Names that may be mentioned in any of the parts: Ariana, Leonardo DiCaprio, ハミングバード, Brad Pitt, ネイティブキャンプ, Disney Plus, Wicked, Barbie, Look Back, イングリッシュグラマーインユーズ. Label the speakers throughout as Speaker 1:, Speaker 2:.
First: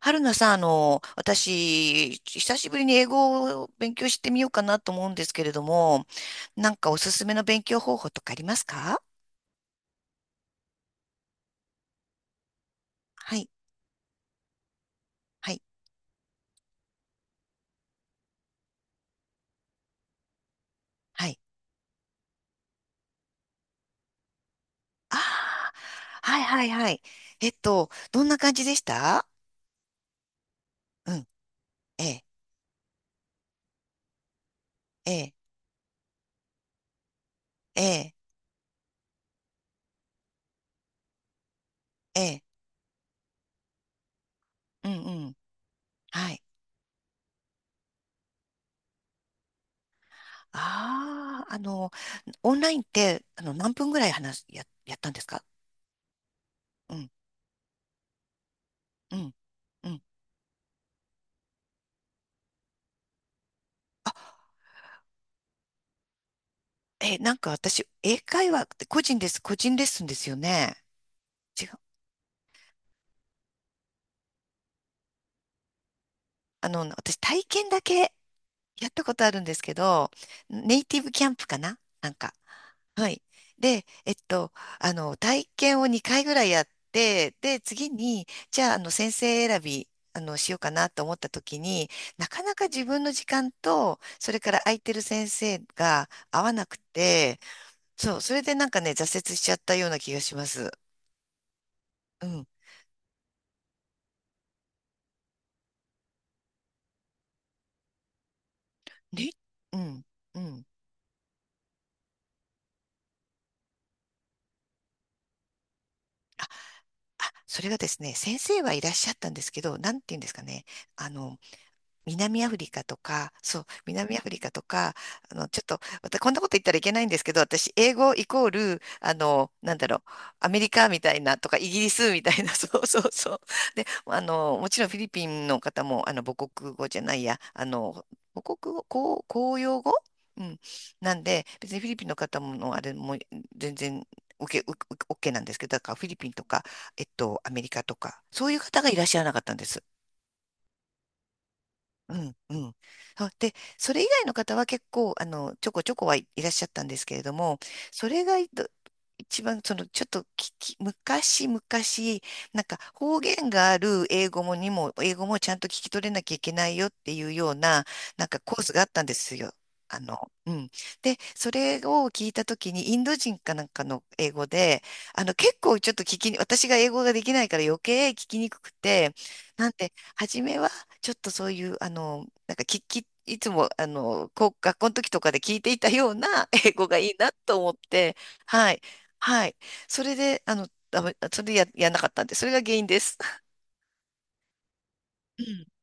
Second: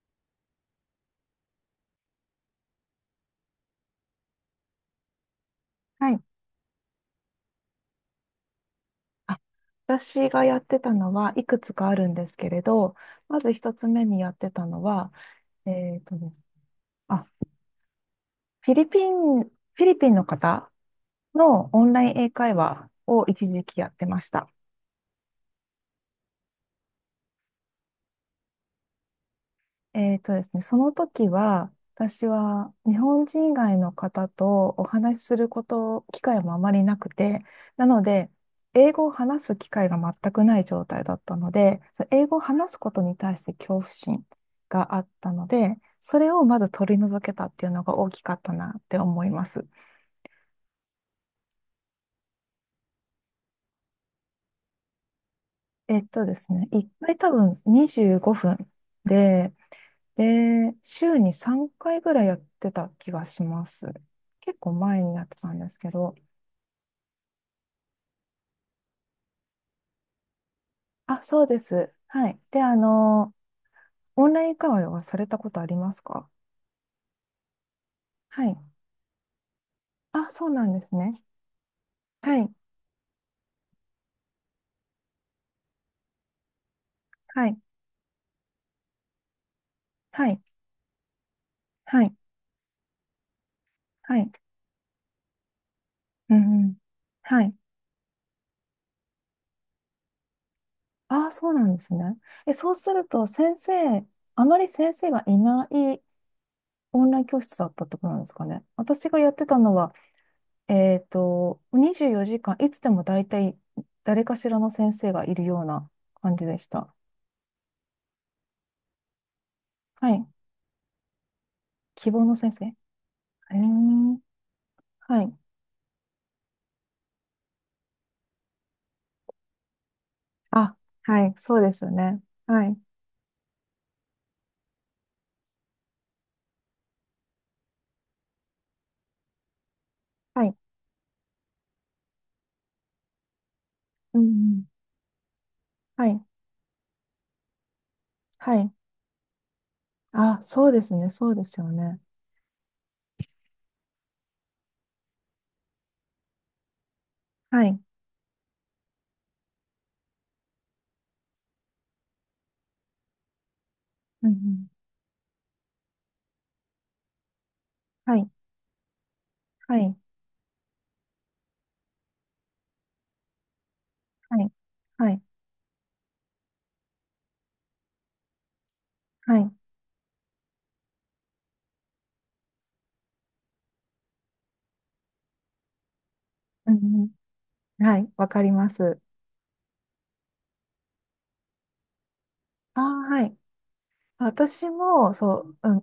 Speaker 1: 春菜さん、私、久しぶりに英語を勉強してみようかなと思うんですけれども、
Speaker 2: はい。
Speaker 1: なんかおすすめの勉強方法とかありますか？
Speaker 2: あ私がやってたのはいくつかあるんですけれど、
Speaker 1: は
Speaker 2: ま
Speaker 1: い、
Speaker 2: ず一つ目にやってたのは、
Speaker 1: はい、
Speaker 2: えっとですあ、フィリピンの方
Speaker 1: はい。
Speaker 2: のオンライン英会話を一時期やってました。
Speaker 1: ああ、はい、はい、はい。どんな感じでした？
Speaker 2: ですね、その
Speaker 1: うん、
Speaker 2: 時は、
Speaker 1: ええ、
Speaker 2: 私は日本人以外の方とお
Speaker 1: え
Speaker 2: 話し
Speaker 1: え、
Speaker 2: すること、機会もあまりなくて、
Speaker 1: え
Speaker 2: なの
Speaker 1: え、
Speaker 2: で、英語を話す機会が全くない状態だったので、その
Speaker 1: え
Speaker 2: 英語を
Speaker 1: え、
Speaker 2: 話すことに対して恐怖心
Speaker 1: うん、
Speaker 2: が
Speaker 1: う
Speaker 2: あった
Speaker 1: ん、
Speaker 2: ので、それ
Speaker 1: はい。
Speaker 2: をまず取り除けたっていうのが大きかったなって思います。
Speaker 1: ああ、オンラインって、何分ぐらい話す、やったんですか？
Speaker 2: ですね、1
Speaker 1: うん、
Speaker 2: 回多分25分
Speaker 1: うん、
Speaker 2: で、
Speaker 1: うん。
Speaker 2: 週に3回ぐらいやってた気がします。結構前にやってたんですけど。
Speaker 1: え、なんか私、英会話って個人レッスンですよね。
Speaker 2: あ、そうで
Speaker 1: 違う。
Speaker 2: す。はい。で、オンライン会話はされたことありますか？
Speaker 1: 私体験だけ
Speaker 2: はい。
Speaker 1: やったことあるんですけど、
Speaker 2: あ、そうなん
Speaker 1: ネ
Speaker 2: で
Speaker 1: イ
Speaker 2: す
Speaker 1: ティブ
Speaker 2: ね。
Speaker 1: キャンプかななんか。
Speaker 2: はい。
Speaker 1: はい。で、体験を2回ぐらいやって、
Speaker 2: はい。
Speaker 1: で、次に、じゃあ、先生選び、
Speaker 2: はい。
Speaker 1: しようかなと思った時に、
Speaker 2: はい。
Speaker 1: なかなか自分の時間と、
Speaker 2: はい。
Speaker 1: それから空いてる先生が
Speaker 2: う
Speaker 1: 合わ
Speaker 2: ん
Speaker 1: な
Speaker 2: うん。
Speaker 1: くて、
Speaker 2: はい。
Speaker 1: そう、それでなんかね、挫折しちゃったような気がします。
Speaker 2: あ、そうなんですね。
Speaker 1: うん。
Speaker 2: え、そうすると、あまり先生がいないオンライン教室だったってことなんですかね。私がや
Speaker 1: ね、
Speaker 2: ってたの
Speaker 1: う
Speaker 2: は、
Speaker 1: ん、うん。
Speaker 2: 24時間、いつでも大体誰かしらの先生がいるような感じでした。
Speaker 1: あ、それがですね、先生はいらっしゃったんですけど、なんて
Speaker 2: は
Speaker 1: 言うん
Speaker 2: い。
Speaker 1: ですかね。あの、
Speaker 2: 希望の
Speaker 1: 南ア
Speaker 2: 先
Speaker 1: フ
Speaker 2: 生。
Speaker 1: リ
Speaker 2: へ
Speaker 1: カとか、
Speaker 2: え、
Speaker 1: そう、南アフリカとか、
Speaker 2: はい。
Speaker 1: ちょっと、またこんなこと言ったらいけないんですけど、私、英語イコール、なんだろう、アメリ
Speaker 2: あ、
Speaker 1: カみたい
Speaker 2: はい、
Speaker 1: なとか、
Speaker 2: そう
Speaker 1: イ
Speaker 2: で
Speaker 1: ギ
Speaker 2: すよ
Speaker 1: リス
Speaker 2: ね。
Speaker 1: みたいな、
Speaker 2: は
Speaker 1: そ
Speaker 2: い。
Speaker 1: うそうそう。で、もちろんフィリピンの方も、母国語じゃないや、母国語、公用語。う
Speaker 2: はい。
Speaker 1: ん。なんで、別にフィリピンの方もの、あれも全然、
Speaker 2: うんう
Speaker 1: 受
Speaker 2: ん。
Speaker 1: け、受け、OK なんですけど、だから
Speaker 2: は
Speaker 1: フィリ
Speaker 2: い。
Speaker 1: ピンとか、アメリカとか、そう
Speaker 2: は
Speaker 1: いう
Speaker 2: い。
Speaker 1: 方がいらっしゃらなかったんです。
Speaker 2: あ、そうですね。そうですよね。
Speaker 1: うん、うん。あ、で、それ以外の方は結構、ちょこちょこ、はい、いらっしゃったんですけれども、
Speaker 2: はい。
Speaker 1: それが一番、その、ちょっと昔々、なんか方言がある
Speaker 2: う
Speaker 1: 英
Speaker 2: んう
Speaker 1: 語も
Speaker 2: ん。
Speaker 1: にも、英語もちゃんと聞き取れなきゃいけないよっていうような、
Speaker 2: は
Speaker 1: なん
Speaker 2: い。
Speaker 1: かコースがあったんですよ。
Speaker 2: はい。
Speaker 1: うん。で、それを聞いたときに、インド人かなんかの英
Speaker 2: は
Speaker 1: 語
Speaker 2: い。
Speaker 1: で、
Speaker 2: はい。
Speaker 1: 結構ちょっと聞きに、私が英語ができないから余計聞きにくくて、
Speaker 2: はい。
Speaker 1: なんで、初めは、ちょっとそういう、なんか聞き、いつも、こう、学校の時とかで聞いていたような
Speaker 2: う
Speaker 1: 英語が
Speaker 2: ん
Speaker 1: いいなと思っ
Speaker 2: うん。はい。
Speaker 1: て、
Speaker 2: わかりま
Speaker 1: はい、
Speaker 2: す。
Speaker 1: はい。それで、ダメそれでやんなかったんで、それが原
Speaker 2: あ
Speaker 1: 因で
Speaker 2: ー、
Speaker 1: す。
Speaker 2: はい。私も、
Speaker 1: う
Speaker 2: そ
Speaker 1: ん、
Speaker 2: う、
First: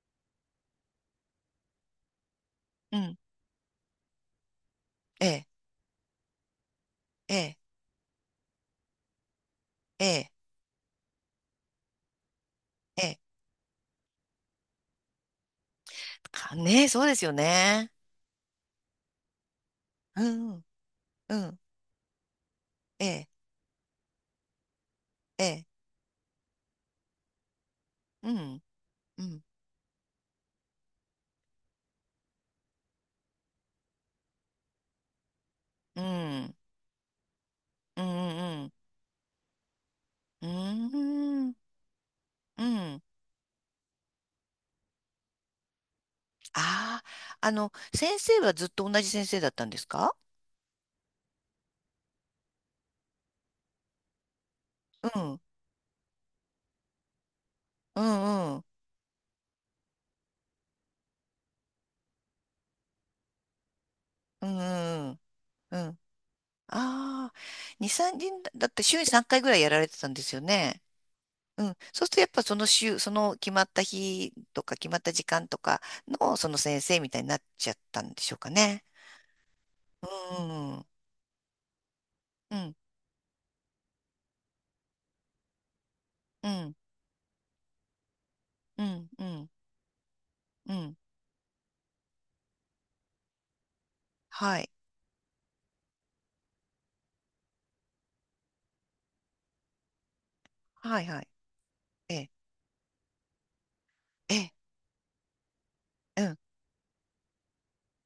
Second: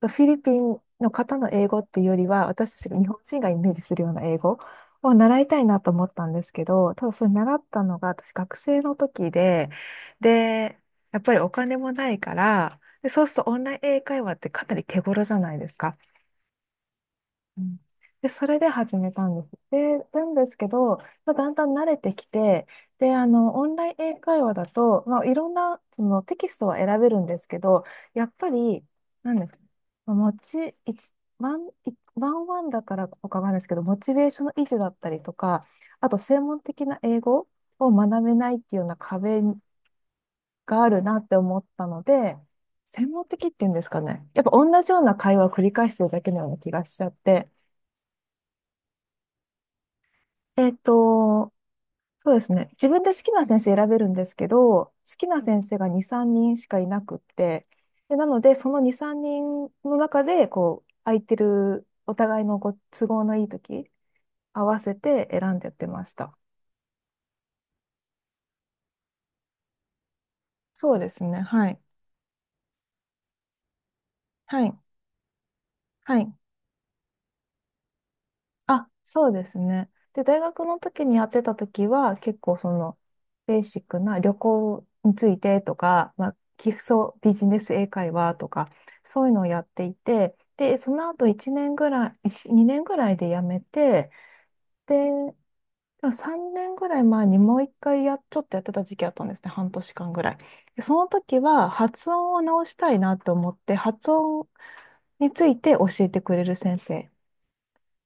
Speaker 2: フィリピンの方の英語っていうよりは、私たちが
Speaker 1: う
Speaker 2: 日
Speaker 1: ん、
Speaker 2: 本人がイメージするような英語を
Speaker 1: え
Speaker 2: 習
Speaker 1: え、
Speaker 2: いたいなと思ったんですけど、ただそれ
Speaker 1: え
Speaker 2: 習
Speaker 1: え、
Speaker 2: ったのが私学生の時で、
Speaker 1: ええ、
Speaker 2: で、やっぱりお金もないから、
Speaker 1: え
Speaker 2: で、
Speaker 1: え。
Speaker 2: そうするとオンライン英会話ってかなり手頃じゃないですか。
Speaker 1: かねえ、そうですよ
Speaker 2: うん
Speaker 1: ね。
Speaker 2: で、それで始めたんです。で、
Speaker 1: う
Speaker 2: なんです
Speaker 1: ん、
Speaker 2: けど、まあ、
Speaker 1: う
Speaker 2: だん
Speaker 1: ん、
Speaker 2: だん慣れてきて、
Speaker 1: え
Speaker 2: で、
Speaker 1: え、
Speaker 2: オンライン英会話だと、まあ、い
Speaker 1: え
Speaker 2: ろん
Speaker 1: え、
Speaker 2: な、その、テキストは選べるんですけど、や
Speaker 1: う
Speaker 2: っぱ
Speaker 1: ん、
Speaker 2: り、
Speaker 1: う
Speaker 2: なん
Speaker 1: ん、
Speaker 2: ですか、まあモチ、一ワン、いワンワンだからとかなんないですけど、モチベーションの維持だったりとか、
Speaker 1: う
Speaker 2: あと、専
Speaker 1: ん、
Speaker 2: 門的な英語を
Speaker 1: うん、
Speaker 2: 学べないっ
Speaker 1: うん、
Speaker 2: ていうような壁
Speaker 1: う
Speaker 2: があるなって
Speaker 1: ん、
Speaker 2: 思ったので、
Speaker 1: うん。
Speaker 2: 専門的っていうんですかね。やっぱ同じような会話を繰り返してるだけのような気がし
Speaker 1: あ
Speaker 2: ちゃっ
Speaker 1: あ、
Speaker 2: て、
Speaker 1: 先生はずっと同じ先生だったんですか？
Speaker 2: えっと、そうですね。自分で好きな先生選べるんですけど、好
Speaker 1: う
Speaker 2: き
Speaker 1: ん。
Speaker 2: な先生が2、3人しかいなくって、
Speaker 1: う
Speaker 2: で、なので、
Speaker 1: んうん。
Speaker 2: その2、3人の中で、こう、空いてる、お互いのご都合のいい時、
Speaker 1: うん
Speaker 2: 合わせ
Speaker 1: うん
Speaker 2: て選んでやっ
Speaker 1: う
Speaker 2: て
Speaker 1: んうん。
Speaker 2: ました。
Speaker 1: ああ、2、3人だって週に3回ぐらいやられてたんですよね。
Speaker 2: そうですね。
Speaker 1: う
Speaker 2: は
Speaker 1: ん。
Speaker 2: い。
Speaker 1: そうするとやっぱその週、その決まった日と
Speaker 2: は
Speaker 1: か
Speaker 2: い。
Speaker 1: 決まった時間とか
Speaker 2: はい。
Speaker 1: のその先生みたいになっちゃったんでしょうかね。
Speaker 2: あ、そうですね。で、大
Speaker 1: う
Speaker 2: 学
Speaker 1: ん
Speaker 2: の
Speaker 1: うん
Speaker 2: 時にやってた時は、結
Speaker 1: う
Speaker 2: 構
Speaker 1: ん。
Speaker 2: ベーシックな旅行についてとか、まあ、
Speaker 1: う
Speaker 2: 基
Speaker 1: ん
Speaker 2: 礎ビジネス英会話とか、
Speaker 1: うん
Speaker 2: そ
Speaker 1: う
Speaker 2: ういうのを
Speaker 1: ん
Speaker 2: やっていて、
Speaker 1: う
Speaker 2: で、そ
Speaker 1: ん。
Speaker 2: の後1年ぐらい、1 2年ぐらいで辞めて、
Speaker 1: はん、
Speaker 2: で、3年ぐらい前にもう一回ちょっとやってた時期あったんですね。半年間ぐらい。でそ
Speaker 1: はい、
Speaker 2: の
Speaker 1: はい。
Speaker 2: 時は発
Speaker 1: ええ。
Speaker 2: 音を直したいなと思って、発
Speaker 1: え
Speaker 2: 音
Speaker 1: え。
Speaker 2: について教えて
Speaker 1: う
Speaker 2: く
Speaker 1: ん。
Speaker 2: れる先生。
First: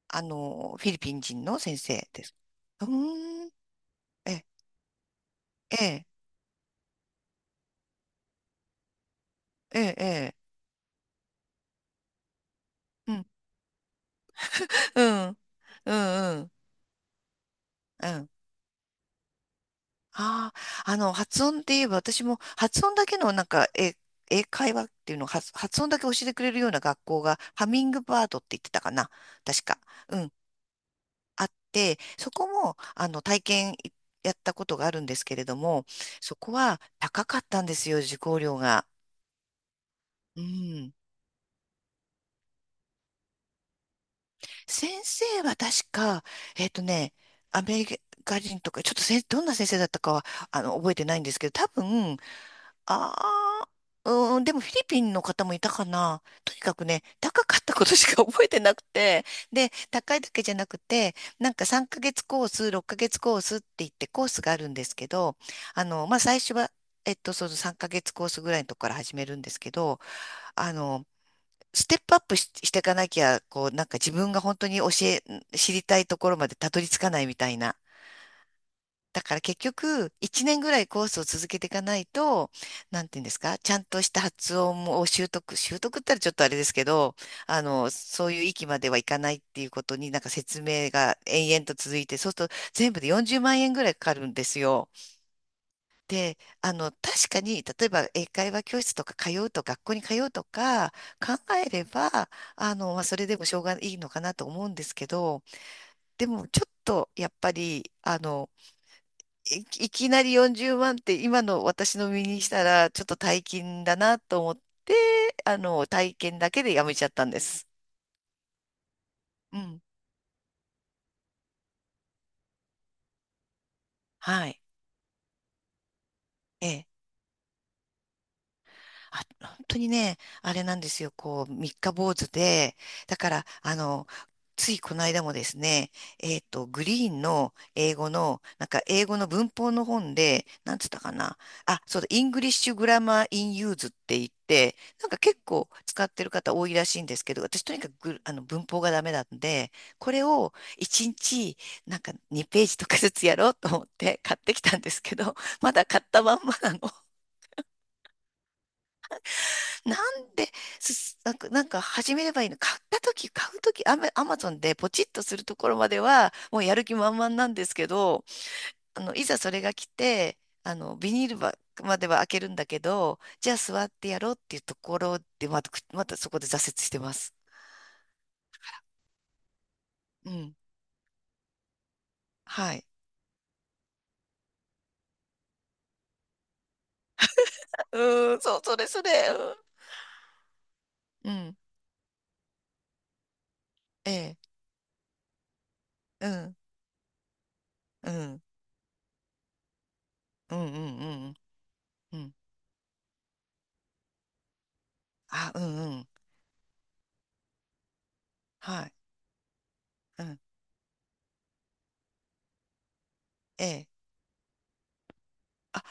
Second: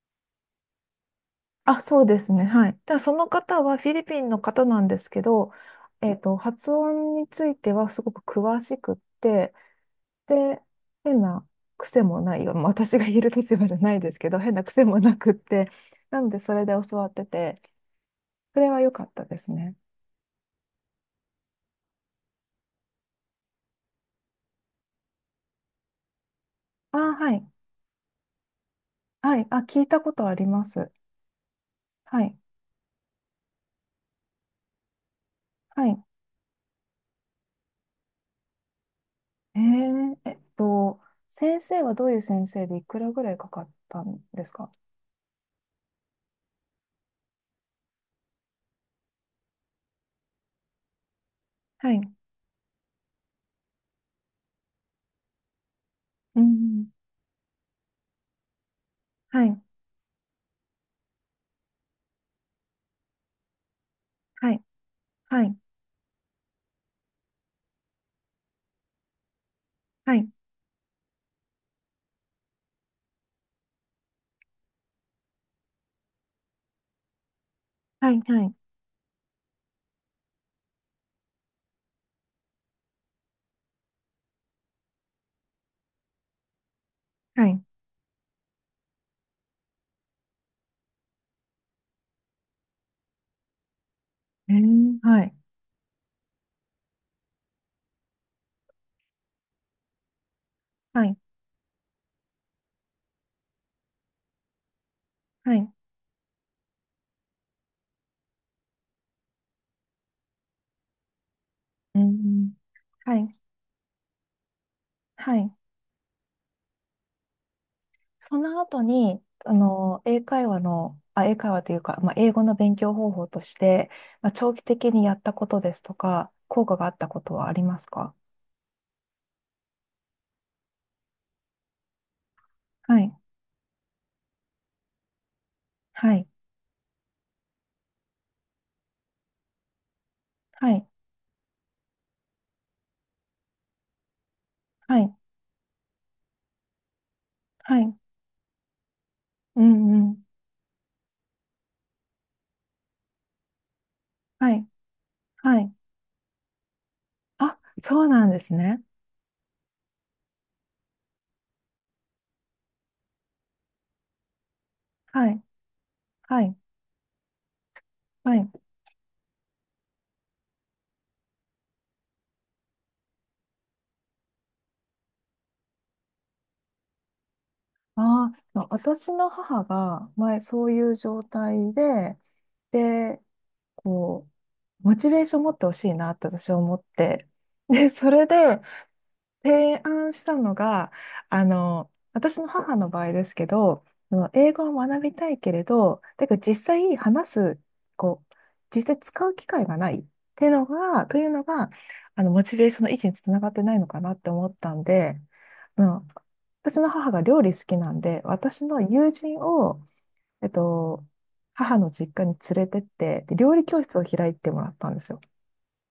Speaker 1: フィリピン人の先
Speaker 2: あ、そう
Speaker 1: 生
Speaker 2: で
Speaker 1: で
Speaker 2: す
Speaker 1: す。
Speaker 2: ね。はい。
Speaker 1: う
Speaker 2: ただその
Speaker 1: ーん。
Speaker 2: 方はフィリピン
Speaker 1: え
Speaker 2: の
Speaker 1: え。
Speaker 2: 方なんですけど、
Speaker 1: ええ。
Speaker 2: 発音についてはすごく詳しくって、
Speaker 1: ええ。ええ、
Speaker 2: で、変な癖もないよ。まあ私が
Speaker 1: う
Speaker 2: 言え
Speaker 1: ん。
Speaker 2: る立場じゃないですけど、変な癖も
Speaker 1: う
Speaker 2: なくっ
Speaker 1: ん。
Speaker 2: て、
Speaker 1: う
Speaker 2: なの
Speaker 1: ん
Speaker 2: で
Speaker 1: うん。
Speaker 2: それで教わってて、
Speaker 1: うん。
Speaker 2: それは良かったですね。
Speaker 1: ああ、発音って言えば、私も発音だけのなんか、英会話っていうのを発音だけ教えてくれるような
Speaker 2: あ、
Speaker 1: 学校
Speaker 2: は
Speaker 1: が、
Speaker 2: い。
Speaker 1: ハミングバードって言ってたかな、
Speaker 2: はい。あ、
Speaker 1: 確か。
Speaker 2: 聞いたこ
Speaker 1: う
Speaker 2: と
Speaker 1: ん、
Speaker 2: あります。
Speaker 1: あって、
Speaker 2: は
Speaker 1: そ
Speaker 2: い。
Speaker 1: こも、体験やったことがあるんですけれども、
Speaker 2: はい。
Speaker 1: そこは高かったんですよ、受講料が。
Speaker 2: えー、えっ
Speaker 1: うん。
Speaker 2: と、先生はどういう先生でいくらぐらいかかったんですか？
Speaker 1: 先生は確か、えっとね、アメリカ人とか、ちょっとどんな先生だったかは、覚えてないんですけど、多
Speaker 2: はい。
Speaker 1: 分、ああ、うーん、でもフィリピンの方もいたかな。
Speaker 2: う
Speaker 1: とにか
Speaker 2: ん。
Speaker 1: くね、高かったことしか 覚えてなくて、
Speaker 2: はい。
Speaker 1: で、高いだけじゃなくて、なんか3ヶ月コース、6ヶ月コースって言ってコース
Speaker 2: は
Speaker 1: があ
Speaker 2: い。
Speaker 1: るんですけど、
Speaker 2: はい。
Speaker 1: まあ、最初は、その3ヶ月コースぐらいのとこから始めるんですけど、
Speaker 2: はい。はい、
Speaker 1: あの、ステップアップしていかなきゃ、こう、なんか自分が本当に知りたいところまでたどり着かないみたいな。
Speaker 2: はい、はい、
Speaker 1: だから結局、1年ぐらいコースを続けていかないと、なんていうんですか、ちゃんとした発音を習得、習得ったらちょっとあれですけど、
Speaker 2: はい。
Speaker 1: そういう域まではいかないっていうことになんか説明が延々と続いて、そうすると全部で40万円ぐらいかかるんで
Speaker 2: え
Speaker 1: すよ。
Speaker 2: ー、はい、
Speaker 1: で、確かに、例えば英会話教室とか通うと、学校に通うとか
Speaker 2: はい、
Speaker 1: 考えれば、まあ、それでもしょうがいいのかなと思うんですけど、
Speaker 2: はい。
Speaker 1: でもちょっとやっぱり、い、いきなり40万って今の私
Speaker 2: う
Speaker 1: の身にし
Speaker 2: ん、
Speaker 1: たらちょっと
Speaker 2: はい、
Speaker 1: 大金だなと思って、
Speaker 2: はい。
Speaker 1: 体験だけでやめちゃったんです。
Speaker 2: その後に、
Speaker 1: うん。
Speaker 2: 英会話というか、まあ、英語の勉強方法として、まあ、
Speaker 1: は
Speaker 2: 長
Speaker 1: い。
Speaker 2: 期的にやったことですとか、効
Speaker 1: え
Speaker 2: 果が
Speaker 1: え、
Speaker 2: あったことはありますか？
Speaker 1: あ、本当にね、あれなんですよ、こう、三日坊主で、
Speaker 2: はい、
Speaker 1: だから、ついこの間もですね、
Speaker 2: はい、
Speaker 1: グリーンの英語の、なんか英語の文法の本で、
Speaker 2: は
Speaker 1: なんつ
Speaker 2: い、
Speaker 1: ったかな、あ、そうだ、イングリッシュグラマーインユーズって言って、
Speaker 2: は
Speaker 1: なん
Speaker 2: い、
Speaker 1: か結構使ってる方多いらしいんですけど、私と
Speaker 2: は
Speaker 1: にか
Speaker 2: い。
Speaker 1: くグあの文法がダメなん
Speaker 2: う
Speaker 1: で、
Speaker 2: ん、う
Speaker 1: これ
Speaker 2: ん。
Speaker 1: を1日、なんか2ページとかずつやろうと思って買っ
Speaker 2: は
Speaker 1: てき
Speaker 2: い、
Speaker 1: たんですけど、
Speaker 2: は
Speaker 1: ま
Speaker 2: い。
Speaker 1: だ買ったまんまなの。
Speaker 2: あ、そうなんですね。
Speaker 1: なんで、すなんか、なんか始めればいいの買う時、アマゾンでポチッと
Speaker 2: は
Speaker 1: す
Speaker 2: い、
Speaker 1: るところまでは、
Speaker 2: はい、
Speaker 1: もうやる気満々なんですけど、
Speaker 2: はい。
Speaker 1: いざそれが来て、ビニールまでは開けるんだけど、じゃあ座ってやろうっていうところで、また、くまたそこで挫折してます。
Speaker 2: ああ、私の母が
Speaker 1: う
Speaker 2: 前
Speaker 1: ん。
Speaker 2: そういう状態で、
Speaker 1: はい。
Speaker 2: で、こう、モチベーション持ってほしいなって私は思って。で、それ
Speaker 1: うん、そ
Speaker 2: で
Speaker 1: う、それそれ。
Speaker 2: 提案したのが、
Speaker 1: うん。うん、
Speaker 2: 私の母の場合ですけど、
Speaker 1: え
Speaker 2: その英
Speaker 1: え。
Speaker 2: 語を学びたいけれど、だ
Speaker 1: う
Speaker 2: けど実
Speaker 1: ん。
Speaker 2: 際話す、
Speaker 1: う
Speaker 2: こう、
Speaker 1: ん。
Speaker 2: 実際使う機会がないっていう
Speaker 1: うん。う
Speaker 2: の
Speaker 1: ん。う
Speaker 2: が、
Speaker 1: ん。うん。
Speaker 2: モチベーションの維持につながってないのかなって思ったんで、
Speaker 1: あ、う
Speaker 2: あ
Speaker 1: ん。う
Speaker 2: の
Speaker 1: ん。
Speaker 2: 私の母が料理好きなんで、私の
Speaker 1: はい。
Speaker 2: 友人を
Speaker 1: うん。
Speaker 2: えっと、母の実家に連れてって、で料理
Speaker 1: え
Speaker 2: 教
Speaker 1: え。
Speaker 2: 室を開いてもらったんですよ。
Speaker 1: あ、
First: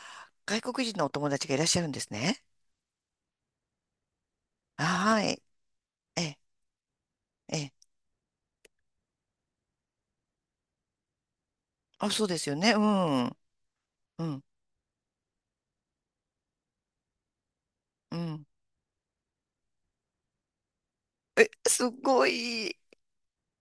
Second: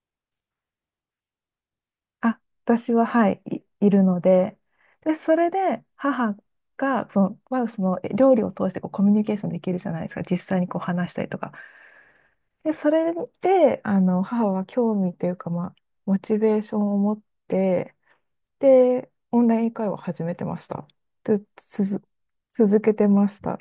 Speaker 1: 外国人のお友達がいらっしゃるんです
Speaker 2: あ、
Speaker 1: ね。
Speaker 2: 私は、はい、いるので、で、
Speaker 1: は
Speaker 2: そ
Speaker 1: い。
Speaker 2: れで
Speaker 1: え
Speaker 2: 母
Speaker 1: え、
Speaker 2: が、
Speaker 1: え
Speaker 2: まあ、
Speaker 1: え。
Speaker 2: そのえ料理を通してこうコミュニケーションできるじゃないですか、実際にこう話したりとか。
Speaker 1: あ、そうですよ
Speaker 2: で、
Speaker 1: ね。う
Speaker 2: それ
Speaker 1: ん。
Speaker 2: で、
Speaker 1: うん。
Speaker 2: 母は興味というか、まあ、モチベーションを持って、
Speaker 1: うん。
Speaker 2: で、オンライン英会話を始めてました。で、
Speaker 1: え、すごい。
Speaker 2: 続けてました。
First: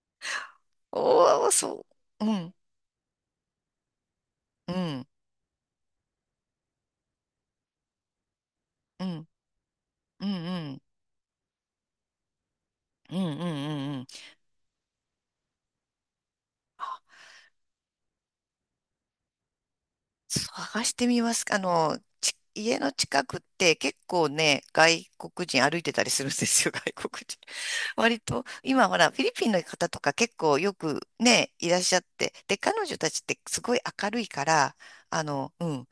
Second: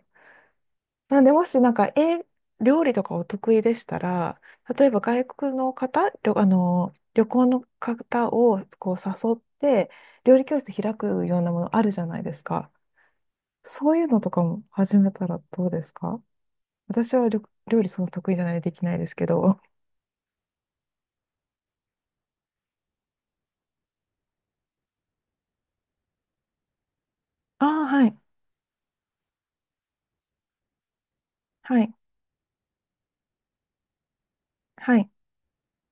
Speaker 2: なんで、
Speaker 1: お
Speaker 2: も
Speaker 1: お、
Speaker 2: しなん
Speaker 1: そ
Speaker 2: か、
Speaker 1: う。うん。
Speaker 2: 料理とかお得意でしたら、
Speaker 1: う
Speaker 2: 例えば
Speaker 1: ん。
Speaker 2: 外国の方、旅行の方をこう
Speaker 1: うん。
Speaker 2: 誘って、
Speaker 1: う
Speaker 2: 料理教室
Speaker 1: ん。
Speaker 2: 開くようなものあるじゃないですか。
Speaker 1: うん。うん。うん。う
Speaker 2: そう
Speaker 1: んう
Speaker 2: いう
Speaker 1: ん。
Speaker 2: のとかも始めたらどうですか？私は料理そんな得意じゃないでできないですけど。
Speaker 1: 探してみます。家の近くって結構ね、外国人歩いてたりするんですよ、外国人。
Speaker 2: ああ、はい、
Speaker 1: 割と、今ほら、フィリピンの方とか結構よくね、い
Speaker 2: は
Speaker 1: らっ
Speaker 2: い、
Speaker 1: しゃって。で、彼女たちってすごい明るいから、
Speaker 2: はい、
Speaker 1: うん。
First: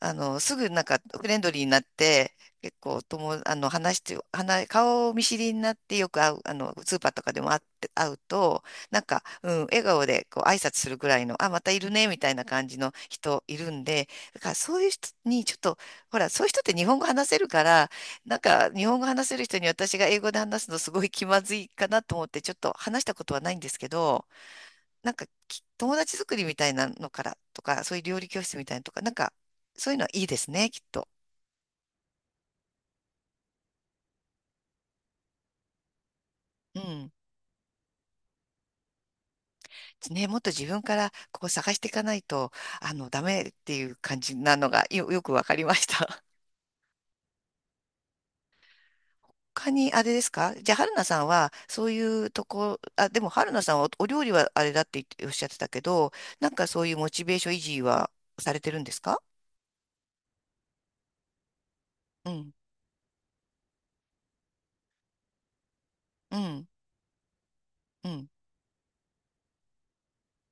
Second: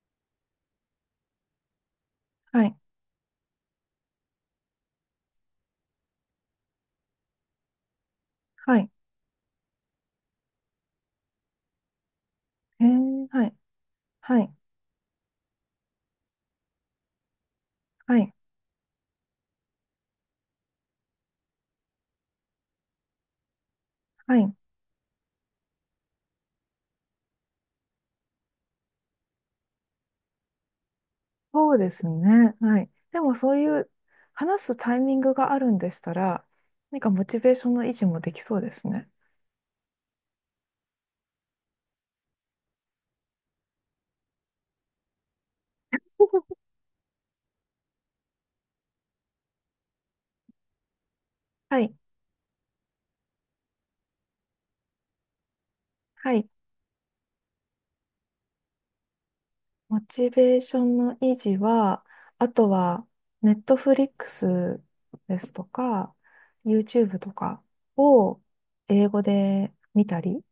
Speaker 1: すぐなんかフレンドリーになって、
Speaker 2: はい、
Speaker 1: 結構とも、話して、顔見知りになってよく会う、スーパーとかでも会って、会うと、
Speaker 2: はい、
Speaker 1: なんか、うん、笑顔でこう挨拶するぐらいの、あ、またいるね、みたいな感じ
Speaker 2: え
Speaker 1: の
Speaker 2: ー、は
Speaker 1: 人
Speaker 2: い、
Speaker 1: いるんで、
Speaker 2: は
Speaker 1: だか
Speaker 2: い、
Speaker 1: らそういう人にちょっと、ほら、そういう人って日本語話せるから、
Speaker 2: はい、
Speaker 1: なんか、日本語話せる人に私が英語で話すのすごい気まずいかなと思って、ちょっと話したことはないんですけど、
Speaker 2: はい。
Speaker 1: なんか友達作りみたいなのからとか、そういう料理教室みたいなのとか、なんかそういうのはいいですね、きっと。
Speaker 2: そうですね。はい。でもそういう話すタイミングがあるんでしたら、
Speaker 1: う
Speaker 2: 何か
Speaker 1: ん。
Speaker 2: モチベーションの維持もできそうですね。
Speaker 1: ね、もっと自分からこう探していかないと、ダメっていう感じなのがよくわかりました。他にあれですか、じゃあ、春菜さんは、
Speaker 2: は
Speaker 1: そう
Speaker 2: い。
Speaker 1: いうとこ、あ、でも春菜さんはお料理はあれだって言っておっしゃってたけど、
Speaker 2: はい。
Speaker 1: なんかそういうモチベーション維持はされてるんですか？
Speaker 2: モチベーションの維持は、
Speaker 1: う
Speaker 2: あ
Speaker 1: ん、
Speaker 2: とは、ネットフリックスですとか、
Speaker 1: うん、
Speaker 2: YouTube とか
Speaker 1: うん、
Speaker 2: を英語で見たり、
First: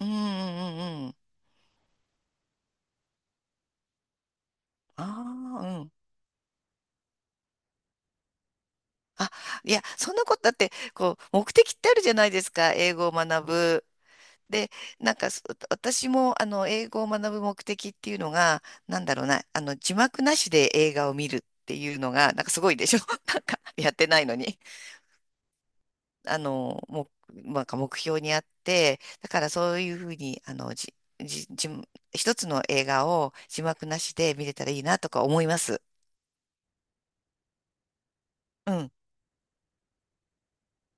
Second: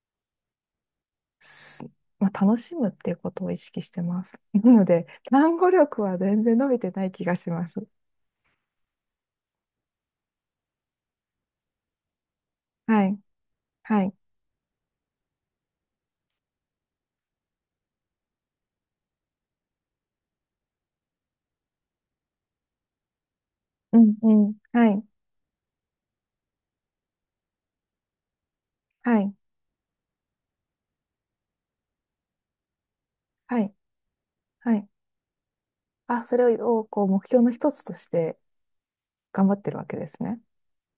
Speaker 1: うん、うん、うん。うん、
Speaker 2: すまあ、楽しむっていうことを意識してます。なの
Speaker 1: あ
Speaker 2: で、単
Speaker 1: あー、
Speaker 2: 語
Speaker 1: うん。
Speaker 2: 力は全然伸びてない気がします。
Speaker 1: あ、いや、そんなことだって、こう、目的ってあるじゃないですか、英
Speaker 2: は
Speaker 1: 語を
Speaker 2: い。
Speaker 1: 学ぶ。
Speaker 2: はい。
Speaker 1: で、なんか、私も、英語を学ぶ目的っていうのが、なんだろうな、字幕なしで映画を見るっていうのが、なんかすごいでしょ なんか、やっ
Speaker 2: う
Speaker 1: て
Speaker 2: ん
Speaker 1: ない
Speaker 2: う
Speaker 1: の
Speaker 2: ん。
Speaker 1: に。
Speaker 2: はい。
Speaker 1: もう、なんか目標にあって、
Speaker 2: は
Speaker 1: だ
Speaker 2: い。
Speaker 1: からそういうふうに、じ、じ、じ、一つの映画を
Speaker 2: は
Speaker 1: 字
Speaker 2: い。
Speaker 1: 幕なしで見れたら
Speaker 2: は
Speaker 1: いい
Speaker 2: い。
Speaker 1: なとか思います。
Speaker 2: あ、それを、こう、目標の一つとして
Speaker 1: うん。
Speaker 2: 頑張ってるわけですね。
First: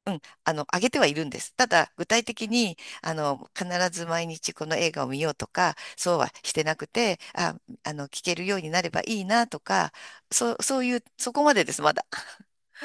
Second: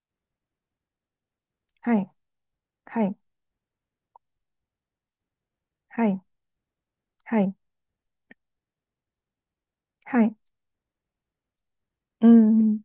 Speaker 1: うん、上げてはいるんです。ただ、
Speaker 2: は
Speaker 1: 具
Speaker 2: い。
Speaker 1: 体的に、
Speaker 2: はい。
Speaker 1: 必ず毎日この映画を見ようとか、
Speaker 2: は
Speaker 1: そう
Speaker 2: い。
Speaker 1: はしてなくて、
Speaker 2: はい。
Speaker 1: あ、聞けるようになればいいなとか、
Speaker 2: はい。はい、
Speaker 1: そう、そういう、そこまでです、まだ。
Speaker 2: うん。